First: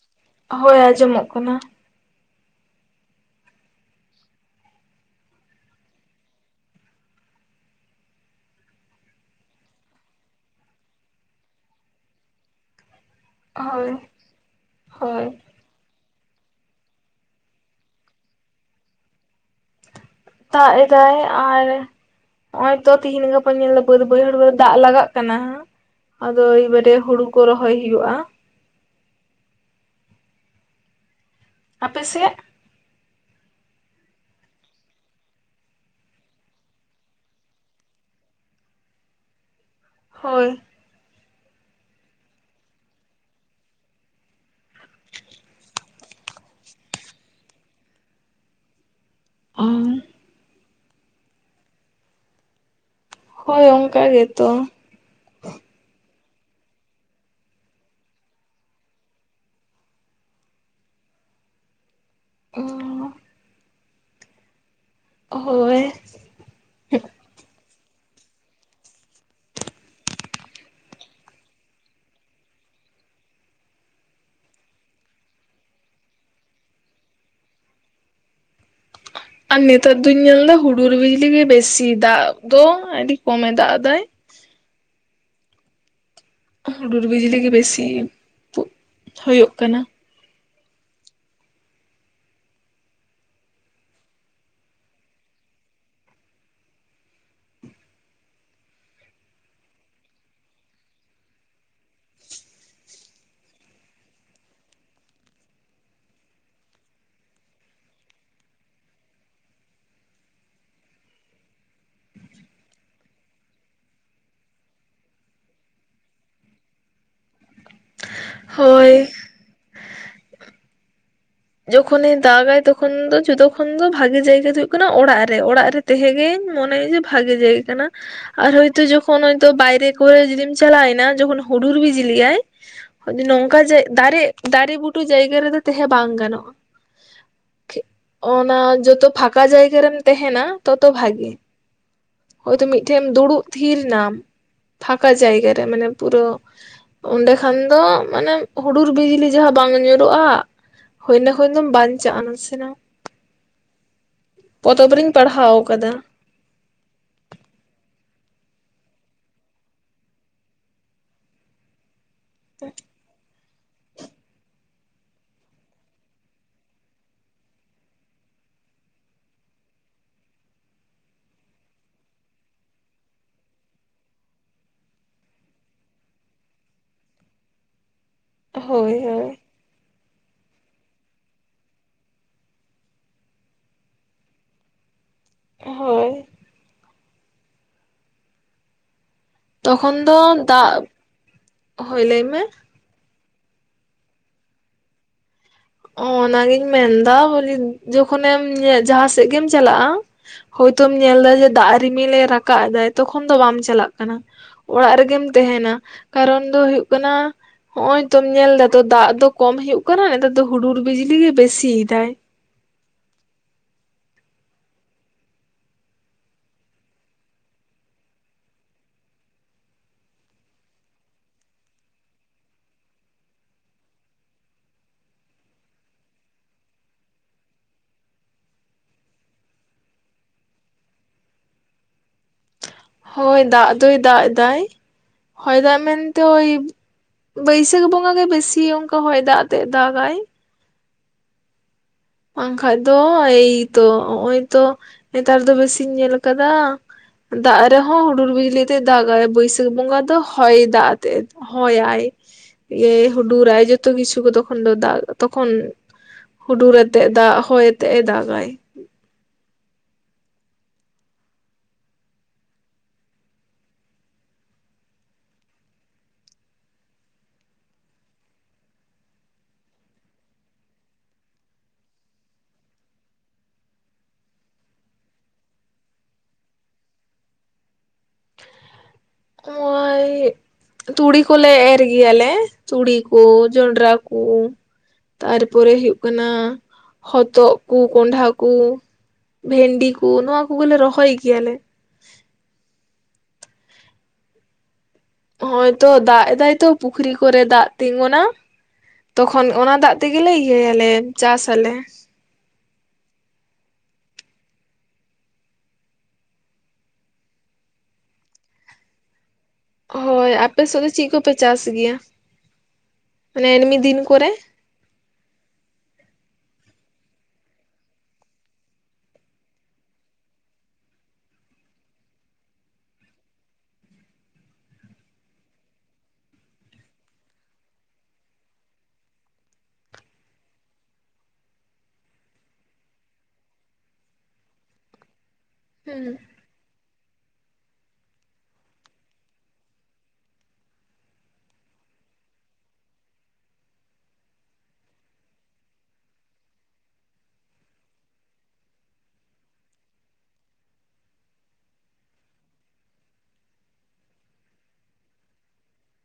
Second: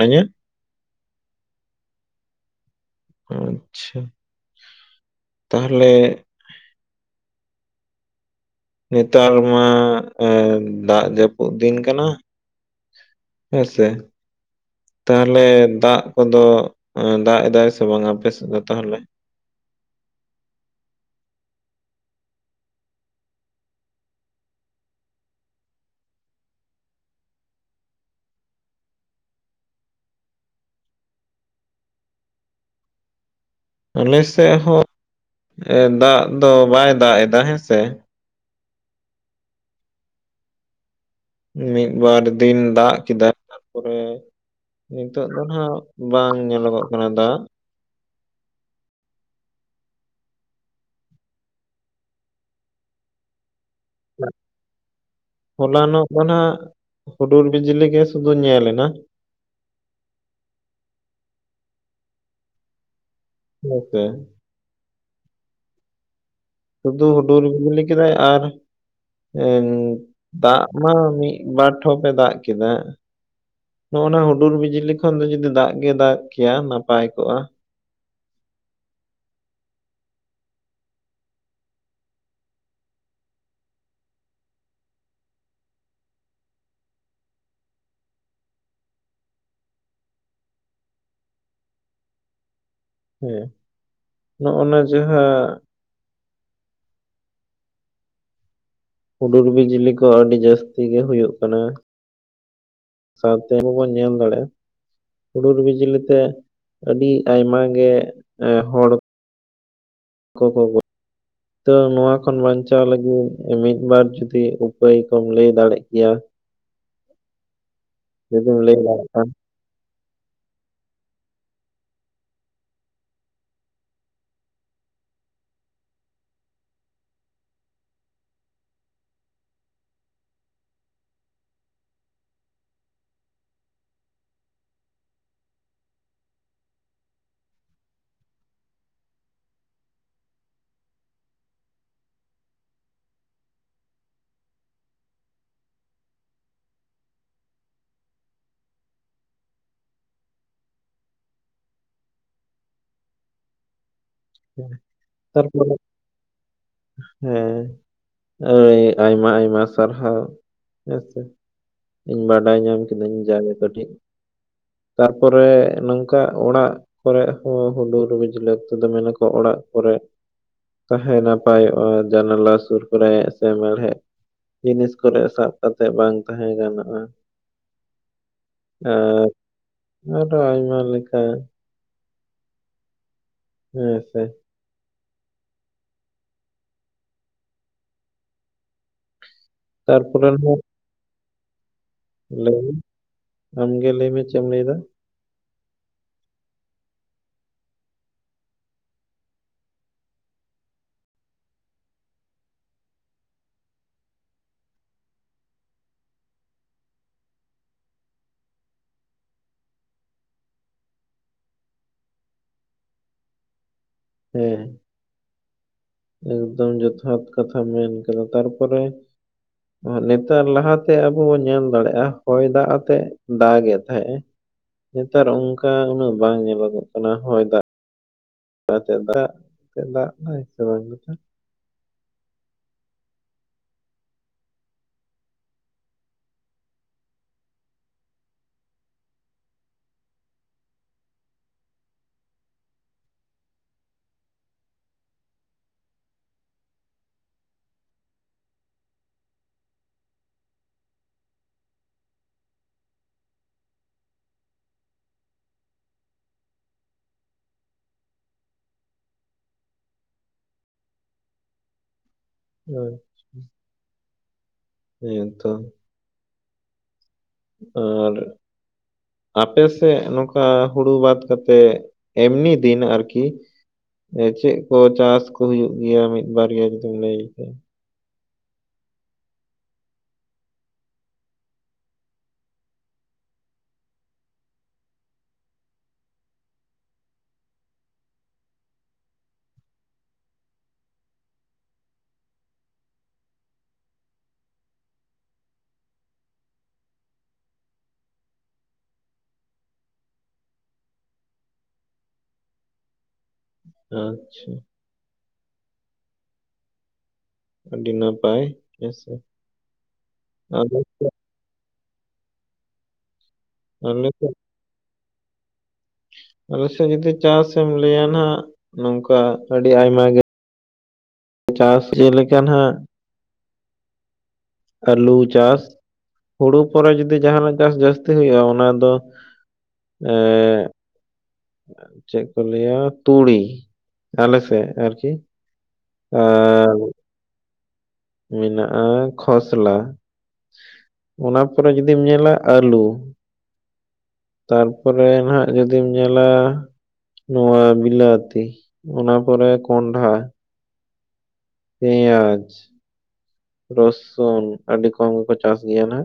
ᱟᱧᱟᱹ ᱦᱳᱭ ᱟᱸᱡᱚᱢᱚᱜ ᱠᱟᱱᱟ᱾ ᱟᱪᱪᱷᱟ, ᱛᱟᱦᱚᱞᱮ ᱱᱮᱛᱟᱨ ᱢᱟ ᱮᱸ ᱫᱟᱜ ᱡᱟᱹᱯᱩᱫ ᱫᱤᱱ ᱠᱟᱱᱟ ᱾ ᱦᱳᱸ ᱥᱮ ᱦᱳᱭ ᱦᱳᱭ ᱛᱟᱦᱚᱞᱮ ᱫᱟᱜ ᱠᱚᱫᱚ ᱮᱸ ᱫᱟᱜ ᱮᱫᱟᱭ ᱥᱮ ᱵᱟᱝ ᱟᱯᱮ ᱥᱮᱫ ᱫᱚ ᱛᱟᱦᱚᱞᱮ? ᱫᱟᱜ ᱮᱫᱟᱭ ᱟᱨ ᱦᱚᱜᱼᱚᱭ ᱛᱚ ᱛᱤᱦᱤᱱ ᱜᱟᱯᱟ ᱧᱮᱞ ᱵᱟᱹᱫᱽ ᱵᱟᱹᱭᱦᱟᱹᱲ ᱠᱚᱨᱮ ᱫᱟᱜ ᱞᱟᱜᱟᱜ ᱠᱟᱱᱟ ᱦᱟᱸᱜ ᱾ ᱟᱫᱚ ᱮᱭᱵᱟᱨᱮ ᱦᱩᱲᱩ ᱠᱚ ᱨᱚᱦᱚᱭ ᱦᱩᱭᱩᱜᱼᱟ ᱾ ᱟᱯᱮ ᱥᱮᱜ? ᱟᱞᱮ ᱥᱮᱜ ᱦᱚᱸ ᱮᱸ ᱫᱟᱜ ᱫᱚ ᱵᱟᱭ ᱫᱟᱜ ᱮᱫᱟ ᱦᱮᱸ ᱥᱮ ᱾ ᱦᱳᱭ ᱾ ᱢᱤᱫ ᱵᱟᱨ ᱫᱤᱱ ᱫᱟᱜ ᱠᱮᱫᱟ ᱾ ᱛᱟᱨᱯᱚᱨᱮ ᱱᱤᱛᱚᱜ ᱫᱚ ᱱᱟᱦᱱᱟᱜ ᱵᱟᱝ ᱧᱮᱞᱚᱜᱚᱜ ᱠᱟᱱᱟ ᱫᱟᱜ ᱾ [unintelligible] ᱦᱳᱭ ᱚᱝᱠᱟ ᱜᱮᱛᱚ ᱾ ᱦᱚᱞᱟᱱᱚᱜ ᱫᱚ ᱱᱟᱦᱱᱟᱜ ᱦᱩᱰᱩᱨ ᱵᱤᱡᱽᱞᱤ ᱜᱮ ᱥᱩᱫᱩ ᱧᱮᱞ ᱮᱱᱟ ᱾ [unintelligible] ᱢᱮ ᱴᱮᱱ ᱦᱳᱭ ᱾ ᱥᱩᱫᱩ ᱦᱩᱰᱩᱨ ᱵᱤᱡᱽᱞᱤ ᱠᱮᱫᱟᱭ ᱟᱨ ᱦᱚᱸᱱ ᱫᱟᱜ ᱢᱟ ᱢᱤᱫ ᱵᱟᱨ ᱴᱷᱚᱯᱮ ᱫᱟᱜ ᱠᱮᱫᱟ ᱾ ᱱᱚᱜᱼᱚᱱᱟ ᱦᱩᱰᱩᱨ ᱵᱤᱡᱽᱞᱤ ᱠᱷᱚᱱ ᱫᱚ ᱡᱩᱫᱤ ᱫᱟᱜ ᱜᱮ ᱫᱟᱜ ᱠᱮᱭᱟ ᱱᱟᱯᱟᱭ ᱠᱚᱜᱼᱟ ᱾ ᱟᱨ ᱱᱮᱛᱟᱨ ᱫᱩᱧ ᱧᱮᱞ ᱮᱫᱟ ᱦᱩᱰᱩᱨ ᱵᱤᱡᱽᱞᱤ ᱜᱮ ᱵᱮᱥᱤ ᱫᱟᱜ ᱫᱚ ᱟᱹᱰᱤ ᱠᱚᱢᱮ ᱫᱟᱜ ᱟᱫᱟᱭ ᱾ ᱦᱩᱰᱩᱨ ᱵᱤᱡᱽᱞᱤ ᱜᱮ ᱵᱮᱥᱤ ᱛᱩᱜ ᱦᱳᱭᱳᱜ ᱠᱟᱱᱟ ᱾ ᱦᱩᱸ ᱱᱚᱜᱼᱚᱱᱟ ᱡᱟᱦᱟᱸ ᱦᱩᱰᱩᱨ ᱵᱤᱡᱽᱞᱤ ᱠᱚ ᱟᱹᱰᱤ ᱡᱟᱹᱥᱛᱤ ᱜᱮ ᱦᱩᱭᱩᱜ ᱠᱟᱱᱟ ᱾ ᱥᱟᱶᱛᱮ ᱟᱵᱟ ᱵᱚᱱ ᱧᱮᱞ ᱫᱟᱲᱮᱜᱼᱟ ᱾ ᱦᱩᱰᱩᱨ ᱵᱤᱡᱽᱞᱤ ᱛᱮ ᱟᱹᱰᱤ ᱟᱭᱢᱟ ᱜᱮ ᱮᱸ ᱦᱚᱲ ᱠᱚ ᱠᱚ ᱜᱚ ᱛᱚ ᱱᱚᱣᱟ ᱠᱷᱚᱱ ᱵᱟᱧᱪᱟᱣ ᱞᱟᱹᱜᱤᱫ ᱢᱤᱫ ᱵᱟᱨ ᱡᱩᱫᱤ ᱩᱯᱟᱹᱭ ᱠᱚᱢ ᱞᱟᱹᱭ ᱫᱟᱲᱮᱜ ᱠᱮᱭᱟ ᱾ ᱡᱩᱫᱤᱢ ᱞᱟᱹᱭ ᱦᱳᱭ ᱫᱟᱲᱮᱜ ᱠᱷᱟᱱ ᱾ ᱡᱚᱠᱷᱚᱱ ᱮ ᱫᱟᱜᱟᱭ ᱛᱚᱠᱷᱚᱱ ᱫᱚ ᱡᱚᱛᱚ ᱠᱷᱚᱱ ᱫᱚ ᱵᱷᱟᱜᱤ ᱡᱟᱭᱜᱟ ᱫᱚ ᱦᱳᱜ ᱠᱟᱱᱟ ᱚᱲᱟᱜ ᱨᱮ, ᱚᱲᱟᱜ ᱨᱮ ᱛᱮᱦᱮ ᱜᱮᱧ ᱢᱚᱱᱮᱭᱟ ᱡᱮ ᱵᱷᱟᱜᱮ ᱡᱟᱭᱜᱟ ᱠᱟᱱᱟ ᱾ ᱟᱨ ᱦᱚᱭ ᱛᱚ ᱡᱠᱷᱚᱱ ᱦᱚᱭ ᱛᱚ ᱵᱟᱭᱨᱮ ᱠᱚᱨᱮ ᱡᱩᱫᱤᱢ ᱪᱟᱞᱟᱭᱱᱟ ᱡᱠᱷᱚᱱ ᱦᱩᱰᱩᱨ ᱵᱤᱡᱽᱞᱤ ᱭᱟᱭ ᱾ ᱱᱚᱝᱠᱟ ᱡᱮ ᱫᱟᱨᱮ ᱫᱟᱨᱮ ᱵᱩᱴᱟᱹ ᱡᱟᱭᱜᱟ ᱨᱮᱫᱚ ᱛᱟᱦᱮᱸ ᱵᱟᱝ ᱜᱟᱱᱚᱜ ᱾ ᱚᱱᱟ ᱡᱚᱛᱚ ᱯᱷᱟᱠᱟ ᱡᱟᱭᱜᱟ ᱨᱮᱢ ᱛᱟᱦᱮᱱᱟ ᱛᱚᱛᱚ ᱵᱷᱟᱜᱮ ᱾ ᱦᱳᱭᱛᱳ ᱢᱤᱫ ᱴᱷᱮᱱ ᱫᱩᱲᱩᱜ ᱛᱷᱤᱨ ᱱᱟᱢ ᱯᱷᱟᱸᱠᱟ ᱡᱟᱭᱜᱟ ᱨᱮ ᱢᱟᱱᱮ ᱯᱩᱨᱟᱹ ᱚᱸᱰᱮ ᱠᱷᱟᱱ ᱫᱚ ᱢᱟᱱᱮ ᱦᱩᱰᱩᱨ ᱵᱤᱡᱽᱞᱤ ᱡᱟᱦᱟᱸ ᱵᱟᱝ ᱧᱩᱨᱚᱜᱼᱟ ᱾ ᱦᱩᱭᱱᱟ ᱠᱷᱚᱱ ᱫᱚᱢ ᱵᱟᱱᱪᱟᱜᱼᱟ ᱱᱟᱥᱮᱱᱟᱜ ᱾ ᱯᱟᱲᱦᱟᱣ ᱛᱟᱨᱯᱚᱨᱮ ᱟᱠᱟᱫᱟ ᱦᱮᱸ ᱾ ᱟᱹᱭ ᱟᱭᱢᱟ ᱟᱭᱢᱟ ᱥᱟᱨᱦᱟᱣ! ᱦᱮᱸᱥᱮ ᱤᱧ ᱵᱟᱰᱟᱭ ᱧᱟᱢ ᱠᱤᱫᱤᱧ ᱡᱟᱜᱮ ᱠᱟᱹᱴᱤᱡ ᱾ ᱛᱟᱯᱚᱨᱮ ᱱᱚᱝᱠᱟ ᱚᱲᱟᱜ ᱠᱚᱨᱮ ᱦᱚᱸ ᱦᱩᱰᱩᱨ ᱵᱤᱡᱽᱞᱟᱹ ᱚᱠᱛᱚ ᱫᱚ ᱢᱟᱱᱟ ᱠᱚ ᱚ-ᱚᱲᱟᱜ ᱠᱚᱨᱮ ᱛᱟᱦᱮᱸ ᱱᱟᱯᱟᱭᱚᱜᱼᱟ, ᱡᱟᱱᱟᱞᱟ ᱥᱩᱨ ᱠᱚᱨᱮ ᱥᱮ ᱢᱮᱲᱦᱮᱫ ᱡᱤᱱᱤᱥ ᱠᱚᱨᱮ ᱥᱟᱵ ᱠᱟᱛᱮᱜ ᱵᱟᱝ ᱛᱟᱦᱮᱸ ᱜᱟᱱᱚᱜᱼᱟ ᱾ ᱦᱳᱭ ᱟᱨ ᱦᱳᱭ ᱟᱨᱚ ᱟᱭᱢᱟ ᱞᱮᱠᱟ ᱾ ᱦᱮᱸ ᱥᱮ ᱾ ᱦᱳᱭ ᱾ ᱛᱚᱠᱷᱚᱱ ᱫᱚ ᱛᱟᱨᱯᱚᱨᱮ ᱱᱟᱜ ᱫᱟᱜ ᱞᱟᱹᱭ ᱢᱮ ᱟᱢᱜᱮ ᱞᱟᱹᱭ ᱢᱮ ᱪᱮᱜ ᱮᱢ ᱞᱟᱹᱭ ᱫᱟ? ᱚ-ᱚᱱᱟᱜᱤᱧ ᱢᱮᱱᱫᱟ ᱵᱚᱞᱮ ᱡᱚᱠᱷᱚᱱ ᱮᱢ ᱡᱟᱦᱟᱸ ᱥᱮᱜ ᱜᱮᱢ ᱪᱟᱞᱟᱜᱼᱟ ᱾ ᱦᱳᱭᱛᱚᱢ ᱧᱮᱞ ᱫᱟ ᱡᱮ ᱫᱟᱜ ᱨᱤᱢᱤᱞ ᱮ ᱨᱟᱠᱟᱵ ᱮᱫᱟᱭ ᱛᱚᱠᱷᱚᱱ ᱫᱚ ᱵᱟᱢ ᱪᱟᱞᱟᱜ ᱠᱟᱱᱟ ᱾ ᱚᱲᱟᱜ ᱨᱮᱜᱮᱢ ᱛᱟᱦᱮᱸᱱᱟ ᱠᱟᱨᱚᱱ ᱫᱚ ᱦᱩᱭᱩᱜ ᱠᱟᱱᱟ ᱦᱚᱜ-ᱚᱭ ᱛᱚᱢ ᱧᱮᱞ ᱫᱟ ᱛᱚ ᱫᱟᱜ ᱫᱚ ᱠᱚᱢ ᱦᱩᱭᱩᱜ ᱠᱟᱱᱟ ᱱᱮᱛᱟᱨ ᱫᱚ ᱦᱩᱲᱩᱨ ᱵᱤᱡᱽᱞᱤ ᱜᱮ ᱵᱮᱥᱤᱭᱮᱫᱟᱭ ᱾ ᱦᱳᱭ ᱾ ᱮᱠᱫᱚᱢ ᱡᱚᱛᱷᱟᱛ ᱠᱟᱛᱷᱟ ᱢᱮᱱ ᱠᱟᱫᱟ ᱾ ᱛᱟᱨᱯᱚᱨᱮ ᱱᱮᱛᱟᱨ ᱞᱟᱦᱟᱛᱮ ᱟᱵᱚ ᱵᱚᱱ ᱧᱮᱞ ᱫᱟᱲᱮᱜᱼᱟ ᱦᱚᱭ ᱫᱟᱜ ᱟᱛᱮᱜ ᱫᱟᱜᱮᱫ ᱛᱟᱦᱮᱸᱜᱼᱮ ᱾ ᱱᱮᱛᱟᱨ ᱚᱱᱠᱟ ᱩᱱᱟᱹᱜ ᱵᱟᱝ ᱧᱮᱞᱚᱜᱚᱜ ᱠᱟᱱᱟ ᱦᱚᱭ ᱫᱟᱜ ᱾ ᱠᱟᱛᱮᱜ ᱫᱟᱜ ᱛᱮ ᱫᱟᱜ ᱦᱳᱭ ᱥᱮ [inaudible] ᱦᱳᱭ ᱫᱟᱜ ᱫᱚᱭ ᱫᱟᱜ ᱮᱫᱟᱭ ᱾ ᱦᱚᱭ ᱫᱟᱜ ᱢᱮᱱᱛᱮ ᱳᱭ ᱵᱟᱹᱭᱥᱟᱹᱠ ᱵᱚᱸᱜᱟ ᱜᱮ ᱵᱮᱥᱤ ᱚᱱᱠᱟ ᱦᱚᱭ ᱫᱟᱜ ᱟᱛᱮᱜ ᱫᱟᱜᱟᱭ ᱾ ᱵᱟᱝ ᱠᱷᱟᱡ ᱫᱚ ᱮᱭᱛᱚ ᱦᱚᱜᱼᱚᱭ ᱛᱚ ᱱᱮᱛᱟᱨ ᱫᱚ ᱵᱮᱥᱤᱧ ᱧᱮᱞ ᱠᱟᱫᱟ ᱫᱟᱜ ᱨᱮᱦᱚᱸ ᱦᱩᱰᱩᱨ ᱵᱤᱡᱽᱞᱤ ᱟᱛᱮᱭ ᱫᱟᱜᱼᱟᱭ ᱵᱟᱹᱭᱥᱟᱹᱠᱷ ᱵᱚᱸᱜᱟ ᱫᱚ ᱦᱚᱭ ᱫᱟᱜ ᱟᱛᱮ ᱦᱚᱭᱟᱭ ᱤᱭᱟᱹ ᱦᱩᱰᱩᱨ ᱟᱭ ᱡᱚᱛᱚ ᱠᱤᱪᱷᱩ ᱠᱚ ᱛᱚᱠᱷᱚᱱ ᱫᱚ ᱫᱟᱜ ᱛᱚ ᱠᱷᱚᱱ ᱾ ᱦᱩᱰᱩᱨ ᱟᱛᱮᱜ ᱫᱟᱜ ᱦᱚᱭ ᱟᱛᱮᱜ ᱮ ᱫᱟᱜᱟᱭ ᱾ [unintelligible] [inaudible] ᱟᱯᱮ ᱥᱮᱜ ᱱᱚᱝᱠᱟ ᱦᱩᱲᱩ ᱵᱟᱫᱽ ᱠᱟᱛᱮᱜ ᱮᱢᱱᱤ ᱫᱤᱱ ᱟᱨᱠᱤ ᱫᱚ ᱪᱮᱜ ᱠᱚ ᱪᱟᱥ ᱠᱚ ᱦᱩᱭᱩᱜ ᱜᱮᱭᱟ ᱢᱤᱫ ᱵᱟᱨᱭᱟ ᱡᱩᱫᱤᱢ ᱞᱟᱹᱭ ᱠᱷᱟᱱ? [unintelligible] ᱛᱩᱲᱤ ᱠᱚᱞᱮ ᱮᱨ ᱜᱮᱭᱟ ᱞᱮ ᱛᱩᱲᱤ ᱠᱩ, ᱡᱚᱱᱰᱨᱟ ᱠᱩ ᱛᱟᱨᱯᱚᱨᱮ ᱦᱩᱭᱩᱜ ᱠᱟᱱᱟ, ᱦᱚᱛᱚᱜ ᱠᱩ, ᱠᱳᱱᱰᱷᱟ ᱠᱩ ᱾ ᱵᱷᱮᱱᱰᱤ ᱠᱩ ᱱᱚᱣᱟ ᱠᱩᱜᱮ ᱞᱮ ᱨᱚᱦᱚᱭ ᱜᱮᱭᱟ ᱞᱮ ᱾ ᱦᱚᱭ ᱛᱚ ᱫᱟᱜ ᱮᱫᱟᱭ ᱛᱚ ᱯᱩᱠᱷᱨᱤ ᱠᱚᱨᱮ ᱫᱟᱜ ᱛᱤᱸᱜᱩᱱᱟ ᱾ ᱛᱚᱠᱷᱚᱱ ᱚᱱᱟ ᱫᱟᱜ ᱛᱮᱜᱮᱞᱮ ᱤᱭᱟᱹᱭᱟᱞᱮ ᱪᱟᱥ ᱟᱞᱮ ᱾ ᱟᱪᱪᱷᱟ ᱾ ᱟᱹᱰᱤ ᱱᱟᱯᱟᱭ ᱦᱮᱸᱥᱮ ᱾ ᱦᱳᱭ, ᱟᱯᱮ ᱥᱮᱜ ᱫᱚ ᱪᱤᱜ ᱠᱚᱯᱮ ᱪᱟᱥ ᱜᱮᱭᱟ? ᱢᱟᱱᱮ ᱮᱢᱱᱤ ᱫᱤᱱ ᱠᱚᱨᱮ [unintelligible] ᱟᱞᱮ ᱥᱮᱜ ᱱᱤᱛᱚ ᱪᱟᱥᱮᱢ ᱞᱟᱹᱭᱟ ᱱᱟᱱᱟᱜ ᱱᱚᱝᱠᱟ ᱟᱹᱰᱤ ᱟᱭᱢᱟ ᱜᱮ ᱾ ᱪᱟᱥ ᱡᱮᱞᱮᱠᱟ ᱱᱟᱦᱟᱜ ᱟᱹᱞᱩ ᱪᱟᱥ, ᱦᱩᱲᱩ ᱯᱚᱨᱮ ᱡᱩᱫᱤ ᱡᱟᱦᱟᱱᱟᱜ ᱪᱟᱥ ᱡᱟᱹᱥᱛᱤ ᱦᱩᱭᱩᱜᱼᱟ ᱚᱱᱟ ᱫᱚ ᱮᱸᱻᱜ ᱪᱮᱜ ᱠᱚ ᱞᱟᱹᱭᱟ ᱛᱩᱲᱤ ᱟᱞᱮ ᱥᱮᱜ ᱟᱨᱠᱤ ᱦᱩᱸ ᱟᱻᱞ [unintelligible] ᱢᱮᱱᱟᱜᱼᱟ ᱠᱷᱚᱥᱞᱟ ᱚᱱᱟ ᱯᱚᱨᱮ ᱡᱩᱫᱤᱢ ᱧᱮᱞᱟ ᱟᱹᱞᱩ ᱾ ᱛᱟᱨᱯᱚᱨᱮ ᱱᱟᱦᱟᱜ ᱡᱩᱫᱤᱢ ᱧᱮᱞᱟ ᱾ ᱱᱚᱣᱟ ᱵᱤᱞᱟᱹᱛᱤ ᱚᱱᱟ ᱯᱚᱨᱮ ᱠᱚᱱᱰᱦᱟ ᱾ ᱯᱮᱸᱭᱟᱡᱽ ᱾ ᱨᱚᱥᱩᱱ ᱟᱹᱰᱤ ᱠᱚᱢ ᱜᱮᱠᱚ ᱪᱟᱥ ᱜᱮᱭᱟ ᱱᱟ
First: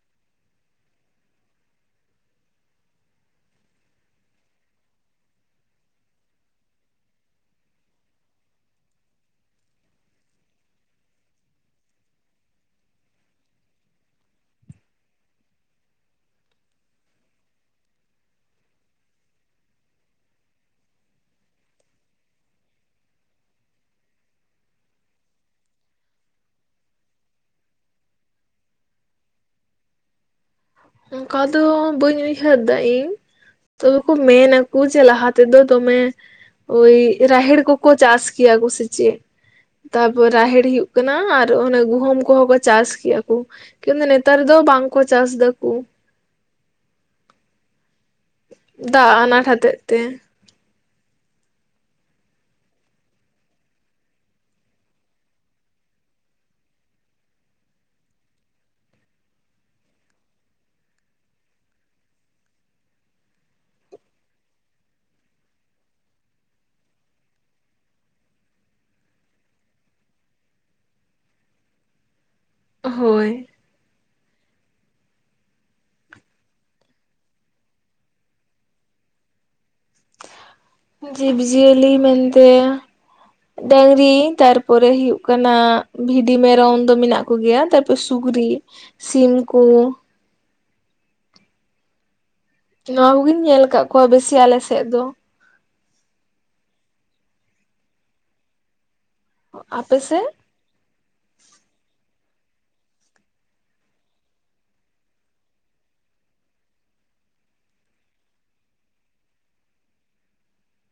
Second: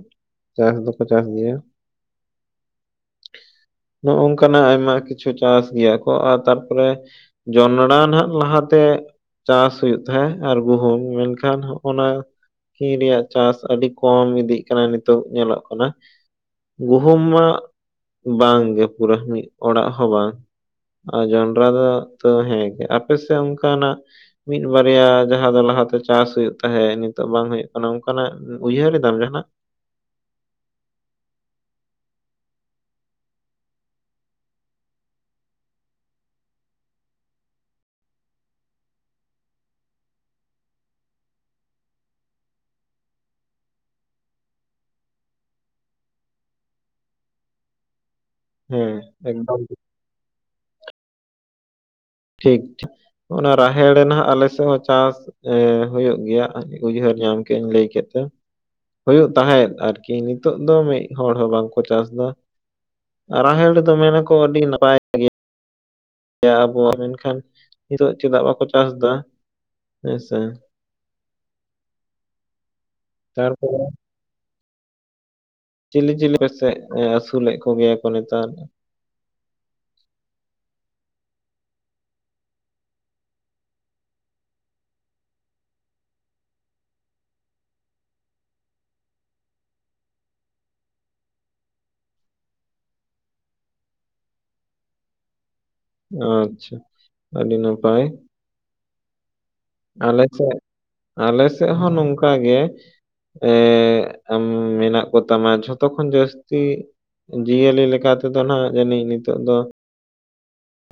ᱪᱟᱥ ᱫᱚᱠᱚ ᱪᱟᱥ ᱜᱮᱭᱟ ᱾ [unintelligible] ᱱᱚᱼᱚᱝ ᱠᱟᱱᱟᱜ ᱟᱭᱢᱟ ᱠᱤᱪᱷᱩ ᱪᱟᱥ ᱜᱮᱭᱟ ᱠᱚ ᱟᱨ ᱛᱟᱨᱯᱚᱨᱮ ᱡᱚᱱᱬᱟ ᱱᱟᱦᱟᱜ ᱞᱟᱦᱟ ᱛᱮ ᱪᱟᱥ ᱦᱩᱭᱩᱜ ᱛᱟᱦᱮᱸ ᱟᱨ ᱜᱩᱦᱩᱢ ᱢᱮᱱᱠᱷᱟᱱ ᱦᱚᱜ ᱚᱱᱟ ᱠᱤᱱ ᱨᱮᱭᱟᱜ ᱪᱟᱥ ᱟᱹᱰᱤ ᱠᱚᱢ ᱤᱫᱤᱜ ᱠᱟᱱᱟ, ᱱᱤᱛᱚᱜ ᱧᱮᱞᱚᱜ ᱠᱟᱱᱟ ᱾ ᱜᱩᱦᱩᱢ ᱢᱟ ᱵᱟᱝ ᱜᱮ ᱯᱩᱨᱟᱹ ᱢᱤᱜ ᱚᱲᱟᱜ ᱦᱚᱸ ᱵᱟᱝ ᱾ ᱟᱨ ᱡᱚᱱᱰᱨᱟ [inaudible] ᱛᱚ ᱦᱮᱸᱜᱮ ᱟᱯᱮ ᱥᱮ ᱚᱱᱠᱟᱱᱟᱜ ᱢᱤᱫ ᱵᱟᱨᱭᱟ ᱡᱟᱦᱟᱸ ᱫᱚ ᱞᱟᱦᱟ ᱛᱮ ᱪᱟᱥ ᱦᱩᱭᱩᱜ ᱛᱟᱦᱮᱸ ᱱᱤ ᱛᱚᱜ ᱵᱟᱝ ᱦᱩᱭᱩᱜ ᱠᱟᱱᱟ ᱚᱱᱠᱟᱱᱟᱜ ᱩᱭᱦᱟᱹᱨ ᱫᱟᱢ ᱡᱟᱦᱟᱱᱟᱜ? ᱚᱱᱠᱟ ᱫᱚ ᱵᱟᱹᱧ ᱩᱭᱦᱟᱹᱨ ᱫᱟ ᱤᱧ ᱾ ᱛᱚ ᱠᱩ ᱢᱮᱱᱟ ᱠᱩ ᱡᱮ ᱞᱟᱦᱟ ᱛᱮᱫᱚ ᱫᱚᱢᱮ ᱮᱭ ᱨᱟᱦᱤᱲ ᱠᱚᱠᱚ ᱪᱟᱥ ᱜᱮᱭᱟ ᱠᱩ ᱥᱤᱪᱤᱜ? ᱛᱟᱯᱚᱨ ᱨᱟᱦᱮᱲ ᱦᱩᱭᱩᱜ ᱠᱟᱱᱟ ᱟᱨ ᱚᱱᱮ ᱜᱩᱦᱩᱢ ᱠᱚᱦᱚᱸ ᱠᱚ ᱪᱟᱥ ᱠᱮᱭᱟ ᱠᱚ ᱾ [inaudible] ᱱᱮᱛᱟᱨ ᱫᱚ ᱵᱟᱝ ᱠᱚ ᱪᱟᱥ ᱫᱟ ᱾ ᱦᱮᱸ ᱫᱟᱜ ᱟᱱᱟᱴ ᱮᱠᱫᱚᱢ ᱦᱚᱛᱮᱡ ᱛᱮ ᱴᱷᱤᱠ-ᱴᱷᱤᱠ ᱚᱱᱟ ᱨᱟᱦᱮᱲ ᱱᱟᱦᱟᱸᱜ ᱟᱞᱮ ᱥᱮ ᱦᱚᱸ ᱪᱟᱥ ᱮ ᱦᱩᱭᱩᱜ ᱜᱮᱭᱟ ᱩᱭᱦᱟᱹᱨ ᱧᱟᱢ ᱠᱮᱜ ᱞᱟᱹᱭ ᱠᱮᱜ ᱛᱮ ᱾ ᱦᱩᱭᱩᱜ ᱛᱟᱦᱮᱸᱫ ᱟᱨᱠᱤ ᱱᱤᱛᱚᱜ ᱫᱚ ᱢᱤᱫ ᱦᱚᱲ ᱦᱚᱸ ᱵᱟᱝᱠᱚ ᱪᱟᱥ ᱫᱟ ᱾ ᱨᱟᱦᱮᱲ ᱫᱚ ᱢᱮᱱᱟᱠᱚ ᱟᱹᱰᱤ ᱱᱟᱯᱟᱭ ᱾ ᱮ ᱟᱵᱚᱣᱟᱜ ᱢᱮᱱᱠᱷᱟᱱ ᱱᱤᱛᱚᱜ ᱪᱮᱫᱟᱜ ᱵᱟᱠᱚ ᱪᱟᱥ ᱫᱟ ᱦᱮᱸᱥᱮ? [unintelligible] ᱦᱳᱭ ᱾ [unintelligible] ᱪᱤᱞᱤ-ᱪᱤᱞᱤ ᱟᱯᱮᱥᱮᱡ ᱟᱹᱥᱩᱞᱮᱜ ᱠᱚᱜᱮᱭᱟ ᱠᱚ ᱱᱮᱛᱟᱨ ᱫᱚ? ᱡᱤᱵᱽ ᱡᱤᱭᱟᱹᱞᱤ ᱢᱮᱱᱛᱮ ᱰᱟᱝᱨᱤ ᱛᱟᱨᱯᱚᱨᱮ ᱦᱩᱭᱩᱜ ᱠᱟᱱᱟ ᱵᱷᱤᱰᱤ ᱢᱮᱨᱚᱢ ᱫᱚ ᱢᱮᱱᱟᱜ ᱠᱩ ᱜᱮᱭᱟ ᱛᱟᱯᱚ ᱥᱩᱠᱨᱤ ᱥᱤᱢ ᱠᱳ ᱾ ᱱᱚᱣᱟ ᱠᱩᱜᱤᱧ ᱧᱮᱞ ᱠᱟᱜ ᱠᱚᱣᱟ ᱵᱮᱥᱤ ᱟᱞᱮ ᱥᱮᱜ ᱫᱚ ᱾ ᱟᱪᱪᱷᱟ, ᱟᱹᱰᱤ ᱱᱟᱯᱟᱭ ᱾ ᱟᱯᱮ ᱥᱮᱫ ᱟᱞᱮ ᱥᱮᱜ ᱟᱞᱮ ᱥᱮᱜ ᱦᱚᱸ ᱱᱚᱝᱠᱟ ᱜᱮ ᱾ ᱮᱻ ᱮᱢ-ᱢᱮᱱᱟᱜ ᱠᱚ ᱛᱟᱢᱟ ᱡᱷᱚᱛᱚ ᱠᱷᱚᱱ ᱡᱟᱹᱥᱛᱤ ᱡᱤᱭᱟᱹᱞᱤ ᱞᱮᱠᱟ ᱛᱮᱫᱚ ᱱᱟᱦᱟᱜ ᱡᱟᱹᱱᱤᱡ ᱱᱤᱛᱚᱜ ᱫᱚ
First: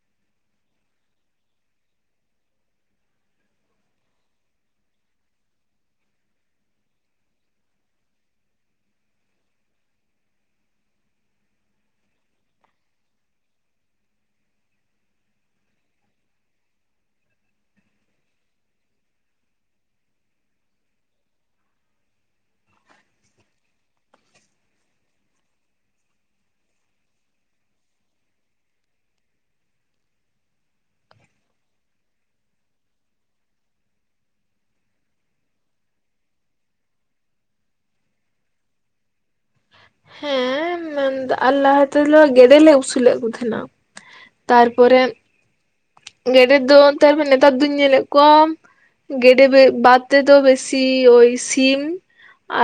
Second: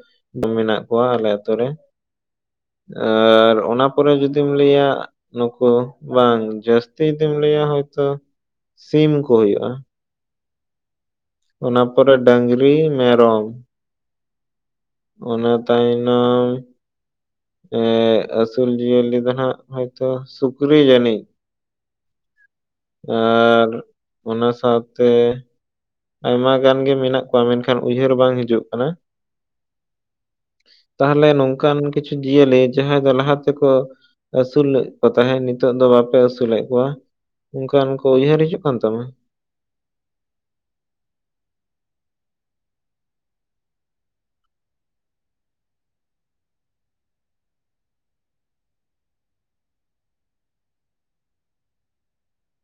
[inaudible] ᱢᱮᱱᱟᱜ ᱠᱚᱣᱟ ᱟᱞᱮ ᱟᱛᱳ ᱨᱮ ᱾ ᱟᱨ ᱚᱱᱟ ᱯᱚᱨᱮ ᱡᱩᱫᱤᱢ ᱞᱟᱹᱭᱟ ᱱᱩᱠᱩ ᱵᱟᱝ ᱡᱟᱹᱥᱛᱤ ᱡᱩᱫᱤᱢ ᱞᱟᱹᱭᱟ ᱦᱚᱭᱛᱚ ᱥᱤᱢ ᱠᱚ ᱦᱩᱭᱩᱜᱼᱟ ᱾ ᱚᱱᱟ ᱯᱚᱨᱮ ᱰᱟᱝᱨᱤ, ᱢᱮᱨᱚᱢ ᱾ ᱚᱱᱟ ᱛᱟᱭᱚᱢ ᱱᱟᱝ ᱮᱸ ᱟᱹᱥᱩᱞ ᱡᱤᱭᱟᱹᱞᱤ ᱫᱚ ᱦᱟᱸᱜ ᱦᱚᱭᱛᱚ ᱥᱩᱠᱨᱤ ᱡᱟᱹᱱᱤᱡ ᱾ ᱟᱨ ᱚᱱᱟ ᱥᱟᱶᱛᱮ ᱟᱭᱢᱟ ᱜᱟᱱ ᱜᱮ ᱢᱮᱱᱟᱜ ᱠᱚᱣᱟ ᱢᱮᱱᱠᱷᱟᱱ ᱩᱭᱦᱟᱹᱨ ᱵᱟᱝ ᱦᱤᱡᱩᱜ ᱠᱟᱱᱟ ᱾ ᱛᱟᱦᱟᱞᱮ ᱱᱚᱝᱠᱟᱱ ᱠᱤᱪᱷᱩ ᱡᱤᱭᱟᱹᱞᱤ ᱡᱟᱦᱟᱸᱭ ᱫᱚ ᱞᱟᱦᱟ ᱛᱮᱠᱚ ᱟᱹᱥᱩᱞᱮᱫ ᱠᱚ ᱛᱟᱦᱮᱸᱫ ᱱᱤᱛᱚᱜ ᱫᱚ ᱵᱟᱯᱮ ᱟᱹᱥᱩᱞᱮᱫ ᱠᱚᱣᱟ? ᱚᱱᱠᱟᱱ ᱠᱚ ᱩᱭᱦᱟᱹᱨ ᱦᱤᱡᱩᱜ ᱠᱟᱱ ᱛᱟᱢᱟ? ᱦᱮᱸ, ᱢᱮᱱᱫᱟ ᱟ-ᱞᱟᱦᱟ ᱛᱮᱞᱚ ᱜᱮᱰᱮ ᱞᱮ ᱩᱥᱩᱞᱮᱫ ᱠᱚ ᱛᱮᱦᱮᱱᱟ ᱾ ᱛᱟᱨᱯᱚᱨᱮ ᱜᱮᱰᱮ ᱫᱚ ᱛᱟᱨᱯᱚᱨ ᱱᱮᱛᱟᱨ ᱫᱩᱧ ᱧᱮᱞᱮᱫ ᱠᱚᱣᱟ ᱜᱮᱸᱰᱮ ᱵᱮ-ᱵᱟᱫ ᱛᱮ ᱫᱚ ᱵᱮᱥᱤ ᱳᱭ ᱥᱤᱢ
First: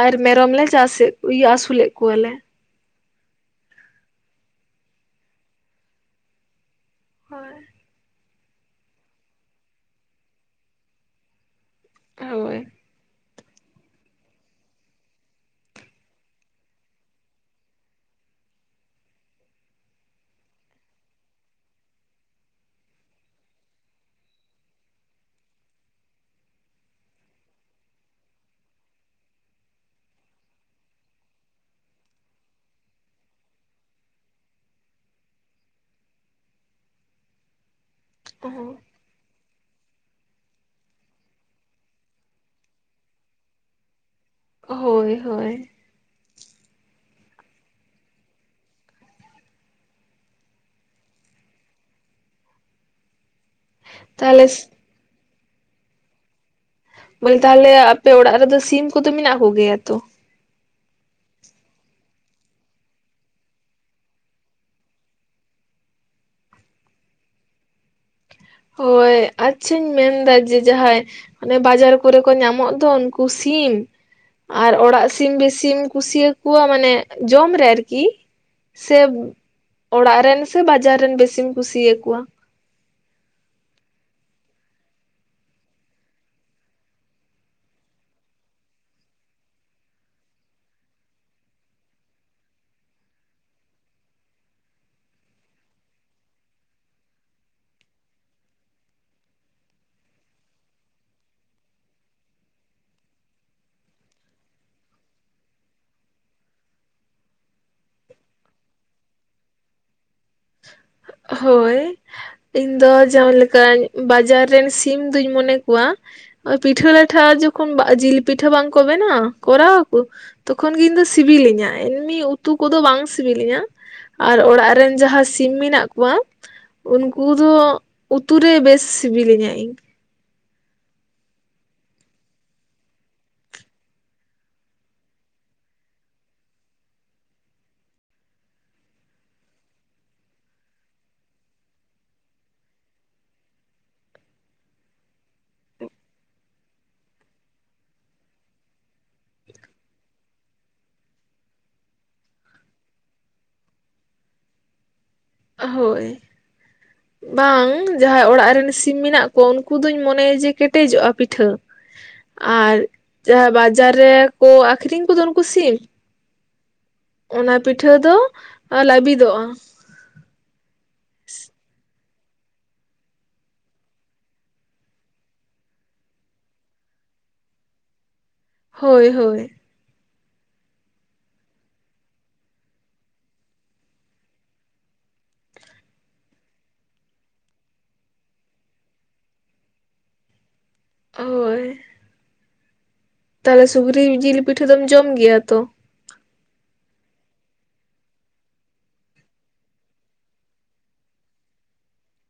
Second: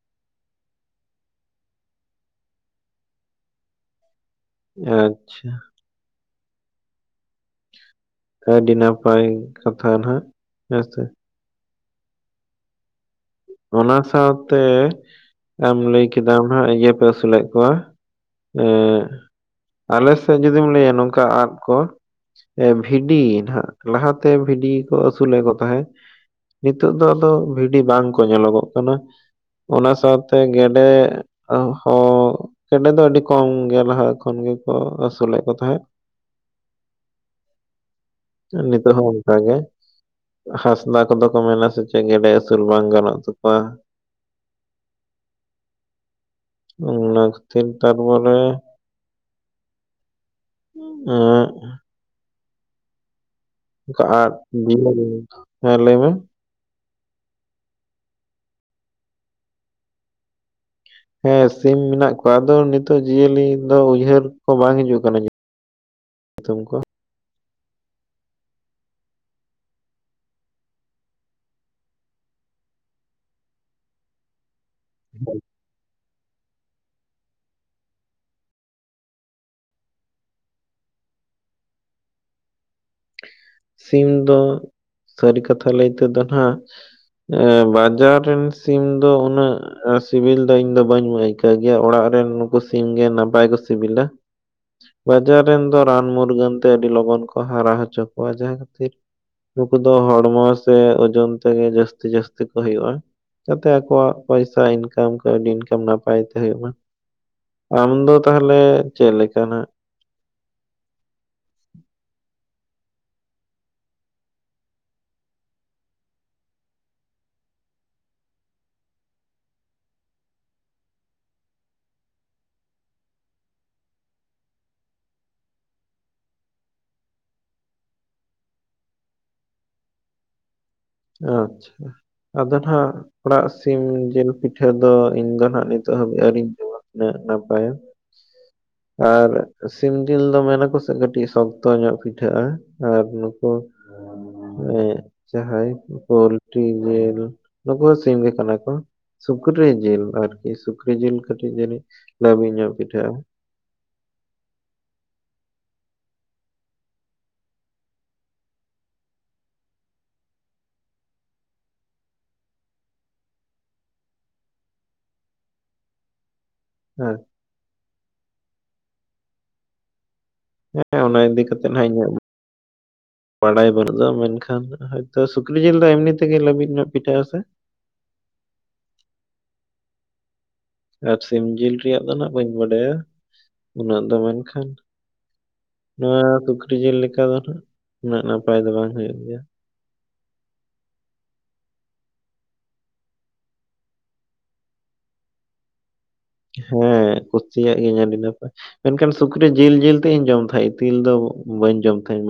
ᱟᱨ ᱢᱮᱨᱚᱢ ᱞᱮ ᱪᱟᱥᱮᱫ ᱤᱭᱟᱹ ᱟᱹᱥᱩᱞᱮᱫ ᱠᱚᱣᱟᱞᱮ᱾ ᱟᱪᱪᱷᱟ ᱦᱳᱭ ᱟᱹᱰᱤ ᱱᱟᱯᱟᱭ ᱠᱟᱛᱷᱟ ᱱᱟᱦᱟᱜ ᱦᱮᱸᱥᱮ᱾ ᱦᱚᱭ ᱚᱱᱟ ᱥᱟᱶᱛᱮ ᱟᱢ ᱞᱟᱹᱭ ᱠᱮᱫᱟᱢ ᱱᱟᱦᱟᱜ ᱤᱭᱟᱹᱯᱮ ᱟᱹᱥᱩᱞᱮᱫ ᱠᱚᱣᱟ᱾ ᱮ ᱟᱞᱮ ᱥᱮᱫ ᱡᱩᱫᱤᱢ ᱞᱟᱹᱭᱟ ᱱᱚᱝᱠᱟ ᱟᱫᱽ ᱠᱚ ᱮ ᱵᱷᱤᱰᱤ ᱱᱟᱦᱟᱜ ᱞᱟᱦᱟ ᱛᱮ ᱵᱷᱤᱰᱤ ᱠᱚ ᱟᱹᱥᱩᱞᱮᱫ ᱠᱚ ᱛᱟᱦᱮᱸ ᱾ ᱱᱤᱛᱚᱜ ᱫᱚ ᱟᱫᱚ ᱵᱷᱤᱰᱤ ᱵᱟᱝᱠᱚ ᱧᱮᱞᱚᱜᱚᱜ ᱠᱟᱱᱟ ᱾ ᱚᱱᱟ ᱥᱟᱶᱛᱮ ᱜᱮᱰᱮ ᱟ ᱦᱚᱸ ᱜᱮᱰᱮ ᱫᱚ ᱟᱹᱰᱤ ᱠᱚᱢ ᱜᱮ ᱱᱟᱦᱟᱜ ᱮᱠᱷᱚᱱ ᱜᱮᱠᱚ ᱟᱹᱥᱩᱞᱮᱫ ᱠᱚ ᱛᱟᱦᱮᱸ ᱾ ᱱᱤᱛᱚᱜ ᱦᱚᱸ ᱚᱱᱠᱟ ᱜᱮ ᱾ ᱦᱟᱸᱥᱫᱟ ᱠᱚᱫᱚ ᱠᱚ ᱢᱮᱱᱟ ᱥᱮ ᱪᱮᱫ ᱜᱮᱰᱮ ᱟᱹᱥᱩᱞ ᱵᱟᱝ ᱜᱟᱱᱚᱜ ᱛᱟᱠᱚᱣᱟ? ᱦᱳᱭ ᱦᱳᱭ ᱚᱱᱟ ᱠᱷᱟᱛᱤᱨ ᱛᱟᱨᱯᱚᱨᱮ [inaudible] ᱚᱱᱠᱟ ᱟᱨ ᱛᱟᱦᱚᱞᱮ [inaudible] ᱦᱮᱸ ᱞᱟᱹᱭ ᱢᱮ᱾ ᱞᱟᱹᱭ ᱛᱟᱦᱞᱮ ᱟᱯᱮ ᱚᱲᱟᱜ ᱨᱮᱫᱚ ᱥᱤᱢ ᱠᱚᱫᱚ ᱢᱮᱱᱟᱜ ᱠᱚᱜᱮᱭᱟ ᱛᱚ? ᱦᱮᱸ ᱥᱤᱢ ᱢᱮᱱᱟᱜ ᱠᱚᱣᱟ ᱟᱫᱚ ᱱᱤᱛᱚᱜ ᱡᱤᱭᱟᱹᱞᱤ ᱫᱚ ᱩᱭᱦᱟᱹᱨ ᱠᱚ ᱵᱟᱝ ᱦᱤᱡᱩᱜ ᱠᱟᱱᱟ᱾ ᱧᱛᱩᱢ ᱠᱚ᱾ ᱦᱳᱭ ᱟᱪᱪᱷᱟᱧ ᱢᱮᱱᱫᱟ ᱡᱮ ᱡᱟᱦᱟᱸᱭ ᱚᱱᱮ ᱵᱟᱡᱟᱨ ᱠᱚᱨᱮ ᱠᱚ ᱧᱟᱢᱚᱜ ᱫᱚ ᱩᱱᱠᱩ ᱥᱤᱢ, ᱟᱨ ᱚᱲᱟᱜ ᱥᱤᱢ ᱵᱮᱥᱤᱢ ᱠᱩᱥᱤᱭᱟᱠᱚᱣᱟ ᱢᱟᱱᱮ ᱡᱚᱢ ᱨᱮ ᱟᱨᱠᱤ ᱥᱮ ᱚᱲᱟᱜ ᱨᱮᱱ ᱥᱮ ᱵᱟᱡᱟᱨ ᱨᱮᱱ ᱵᱮᱥᱤᱢ ᱠᱩᱥᱤᱭᱟᱠᱚᱣᱟ? ᱥᱤᱢ ᱫᱚ ᱥᱟᱹᱨᱤ ᱠᱟᱛᱷᱟ ᱞᱟᱹᱭ ᱛᱮᱫᱚ ᱱᱟᱜ, ᱮᱸ ᱵᱟᱡᱟᱨ ᱨᱮᱱ ᱥᱤᱢ ᱫᱚ ᱩᱱᱟᱹᱜ ᱟᱹ ᱥᱤᱵᱤᱞ ᱫᱚ ᱤᱧ ᱫᱚ ᱵᱟᱹᱧ ᱟᱹᱭᱠᱟᱹᱣ ᱜᱮᱭᱟ ᱚᱲᱟᱜ ᱨᱮᱱ ᱱᱩᱠᱩ ᱥᱤᱢ ᱜᱮ ᱱᱟᱯᱟᱭ ᱠᱚ ᱥᱤᱵᱤᱞᱟ᱾ ᱵᱟᱡᱟᱨ ᱨᱮᱱ ᱫᱚ ᱨᱟᱱ ᱢᱩᱨᱜᱟᱹᱱ ᱛᱮ ᱟᱹᱰᱤ ᱞᱚᱜᱚᱱ ᱠᱚ ᱦᱟᱨᱟ ᱦᱚᱪᱚ ᱠᱚᱣᱟ, ᱡᱟᱦᱟᱸ ᱠᱷᱟᱹᱛᱤᱨ ᱱᱩᱠᱩ ᱫᱚ ᱦᱚᱲᱢᱚ ᱥᱮ ᱳᱡᱚᱱ ᱛᱮᱜᱮ ᱡᱟᱹᱥᱛᱤ ᱡᱟᱹᱥᱛᱤ ᱠᱚ ᱦᱩᱭᱩᱜᱼᱟ᱾ ᱡᱟᱛᱮ ᱟᱠᱚᱣᱟᱜ ᱯᱚᱭᱥᱟ ᱤᱱᱠᱟᱢ ᱠᱟᱹᱣᱰᱤ ᱤᱱᱠᱟᱢ ᱱᱟᱯᱟᱭ ᱛᱮ ᱦᱩᱭᱩᱜ ᱢᱟ᱾ ᱟᱢ ᱫᱚ ᱛᱟᱦᱚᱞᱮ ᱪᱮᱫ ᱞᱮᱠᱟᱱᱟᱜ? ᱦᱳᱭ ᱤᱧ ᱫᱚ ᱡᱟᱦᱟᱸ ᱞᱮᱠᱟ ᱵᱟᱡᱟᱨ ᱨᱮᱱ ᱥᱤᱢ ᱫᱩᱧ ᱢᱚᱱᱮ ᱠᱚᱣᱟ, ᱯᱤᱴᱷᱟᱹ ᱞᱟᱴᱷᱟ ᱡᱚᱠᱷᱚᱱ ᱡᱤᱞ ᱯᱤᱴᱟᱹ ᱵᱟᱝ ᱠᱚ ᱵᱮᱱᱟᱣ ᱠᱚᱨᱟᱣᱟ ᱠᱚ ᱛᱚᱠᱷᱚᱱ ᱜᱮ ᱤᱧ ᱫᱚ ᱥᱤᱵᱤᱞᱤᱧᱟ, ᱮᱢᱱᱤ ᱩᱛᱩ ᱠᱚᱫᱚ ᱵᱟᱝ ᱥᱤᱵᱤᱞᱤᱧᱟ᱾ ᱟᱨ ᱚᱲᱟᱜ ᱨᱮᱱ ᱡᱟᱦᱟᱸ ᱥᱤᱢ ᱢᱮᱱᱟᱜ ᱠᱚ ᱠᱚᱣᱟ ᱩᱱᱠᱩ ᱫᱚ ᱩᱛᱩ ᱨᱮ ᱵᱮᱥ ᱥᱤᱵᱤᱞᱤᱧᱟ ᱤᱧ᱾ ᱟᱪᱪᱷᱟ ᱟᱫᱚ ᱱᱷᱟᱜ ᱚᱲᱟᱜ ᱥᱤᱢ ᱡᱤᱞ ᱯᱤᱴᱷᱟᱹ ᱫᱚ ᱤᱧ ᱫᱚ ᱱᱷᱟᱜ ᱱᱤᱛᱚᱜ ᱦᱟᱹᱵᱤᱡ ᱟᱨᱤᱧ ᱡᱚᱢᱟ᱾ ᱩᱱᱟ. ᱜ ᱱᱟᱯᱟᱭᱟ ᱟᱨ ᱥᱤᱢ ᱡᱤᱞ ᱫᱚ ᱢᱮᱱᱟ ᱠᱚ ᱥᱮ ᱠᱟᱹᱴᱤᱡ ᱥᱚᱠᱛᱚ ᱧᱚᱜ ᱯᱤᱴᱷᱟᱹᱜᱼᱟ ᱟᱨ ᱱᱩᱠᱩ ᱦᱮᱸ ᱡᱟᱦᱟᱸᱭ ᱯᱳᱞᱴᱨᱤ ᱡᱤᱞ ᱱᱩᱠᱩ ᱥᱤᱢ ᱜᱮ ᱠᱟᱱᱟ ᱠᱚ᱾ ᱥᱩᱠᱨᱤ ᱡᱤᱞ ᱟᱨᱠᱤ ᱥᱩᱠᱨᱤ ᱡᱤᱞ ᱠᱟᱹᱴᱤᱡ, ᱡᱟᱹᱱᱤᱡ ᱞᱟᱹᱵᱤᱫ ᱧᱚᱜ ᱯᱤᱴᱷᱟ. ᱜᱼᱟ᱾ ᱦᱳᱭ [unintelligible] ᱵᱟᱝ ᱡᱟᱦᱟᱸᱭ ᱚᱲᱟᱜ ᱨᱮᱱ ᱥᱤᱢ ᱢᱮᱱᱟᱜ ᱠᱚᱣᱟ ᱩᱱᱠᱩ ᱫᱚᱧ ᱢᱚᱱᱮᱭᱟ ᱡᱮ ᱠᱮᱴᱮᱡᱚᱜᱼᱟ ᱯᱤᱴᱷᱟᱹ᱾ ᱟᱨ ᱡᱟᱦᱟᱸ ᱵᱟᱡᱟᱨ ᱨᱮᱠᱚ ᱟᱠᱷᱨᱤᱧ ᱠᱚᱫᱚ ᱩᱱᱠᱩ ᱥᱤᱢ᱾ ᱦᱮᱸ ᱚᱱᱟ ᱯᱤᱴᱷᱟᱹ ᱫᱚ ᱞᱟᱹᱵᱤᱫᱚᱜᱼᱟ᱾ ᱦᱮᱸ ᱚᱱᱟ ᱤᱫᱤ ᱠᱟᱛᱮᱫ ᱦᱟᱸᱜ ᱤᱧᱟᱜ ᱵᱟᱲᱟᱭ ᱵᱟᱹᱱᱩᱜ ᱫᱚ ᱢᱮᱱᱠᱷᱟᱱ ᱦᱚᱭᱛᱚ ᱥᱩᱠᱨᱤ ᱡᱤᱞ ᱫᱚ ᱮᱢᱱᱤ ᱛᱮᱜᱮ ᱞᱟᱹᱵᱤᱫ ᱧᱚᱜ ᱯᱤᱴᱷᱟᱹᱜᱼᱟ ᱥᱮ? ᱦᱳᱭ ᱦᱳᱭ ᱟᱨ ᱥᱤᱢ ᱡᱤᱞ ᱨᱮᱭᱟᱜ ᱫᱚ ᱱᱟᱜ ᱵᱟᱹᱧ ᱵᱟᱰᱟᱭᱟ, ᱩᱱᱟᱹᱜ ᱫᱚ ᱢᱮᱱᱠᱷᱟᱱ ᱱᱚᱣᱟ ᱥᱩᱠᱨᱤ ᱡᱮᱞ ᱞᱮᱠᱟ ᱫᱚ ᱦᱟᱸᱜ ᱩᱱᱟᱹᱜ ᱱᱟᱯᱟᱭ ᱫᱚ ᱵᱟᱝ ᱦᱩᱭᱩᱜ ᱜᱮᱭᱟ᱾ ᱚᱳᱭ ᱛᱟᱦᱚᱞᱮ ᱥᱩᱠᱨᱤ ᱡᱤᱞ ᱯᱤᱴᱷᱟᱹ ᱫᱚᱢ ᱡᱚᱢ ᱜᱮᱭᱟ ᱛᱚ? ᱦᱮᱸ ᱠᱩᱥᱤᱭᱟᱜ ᱜᱤᱭᱟᱹᱧ ᱟᱹᱰᱤ ᱱᱟᱯᱟᱭ ᱢᱮᱱᱠᱷᱟᱱ ᱥᱩᱠᱨᱤ ᱡᱤᱞ ᱡᱤᱞ ᱛᱮᱜ ᱤᱧ ᱡᱚᱢ ᱛᱟᱦᱮᱸᱜ, ᱤᱛᱤᱞ ᱫᱚ ᱵᱟᱹᱧ ᱡᱚᱢ ᱛᱟᱦᱮᱸᱜ᱾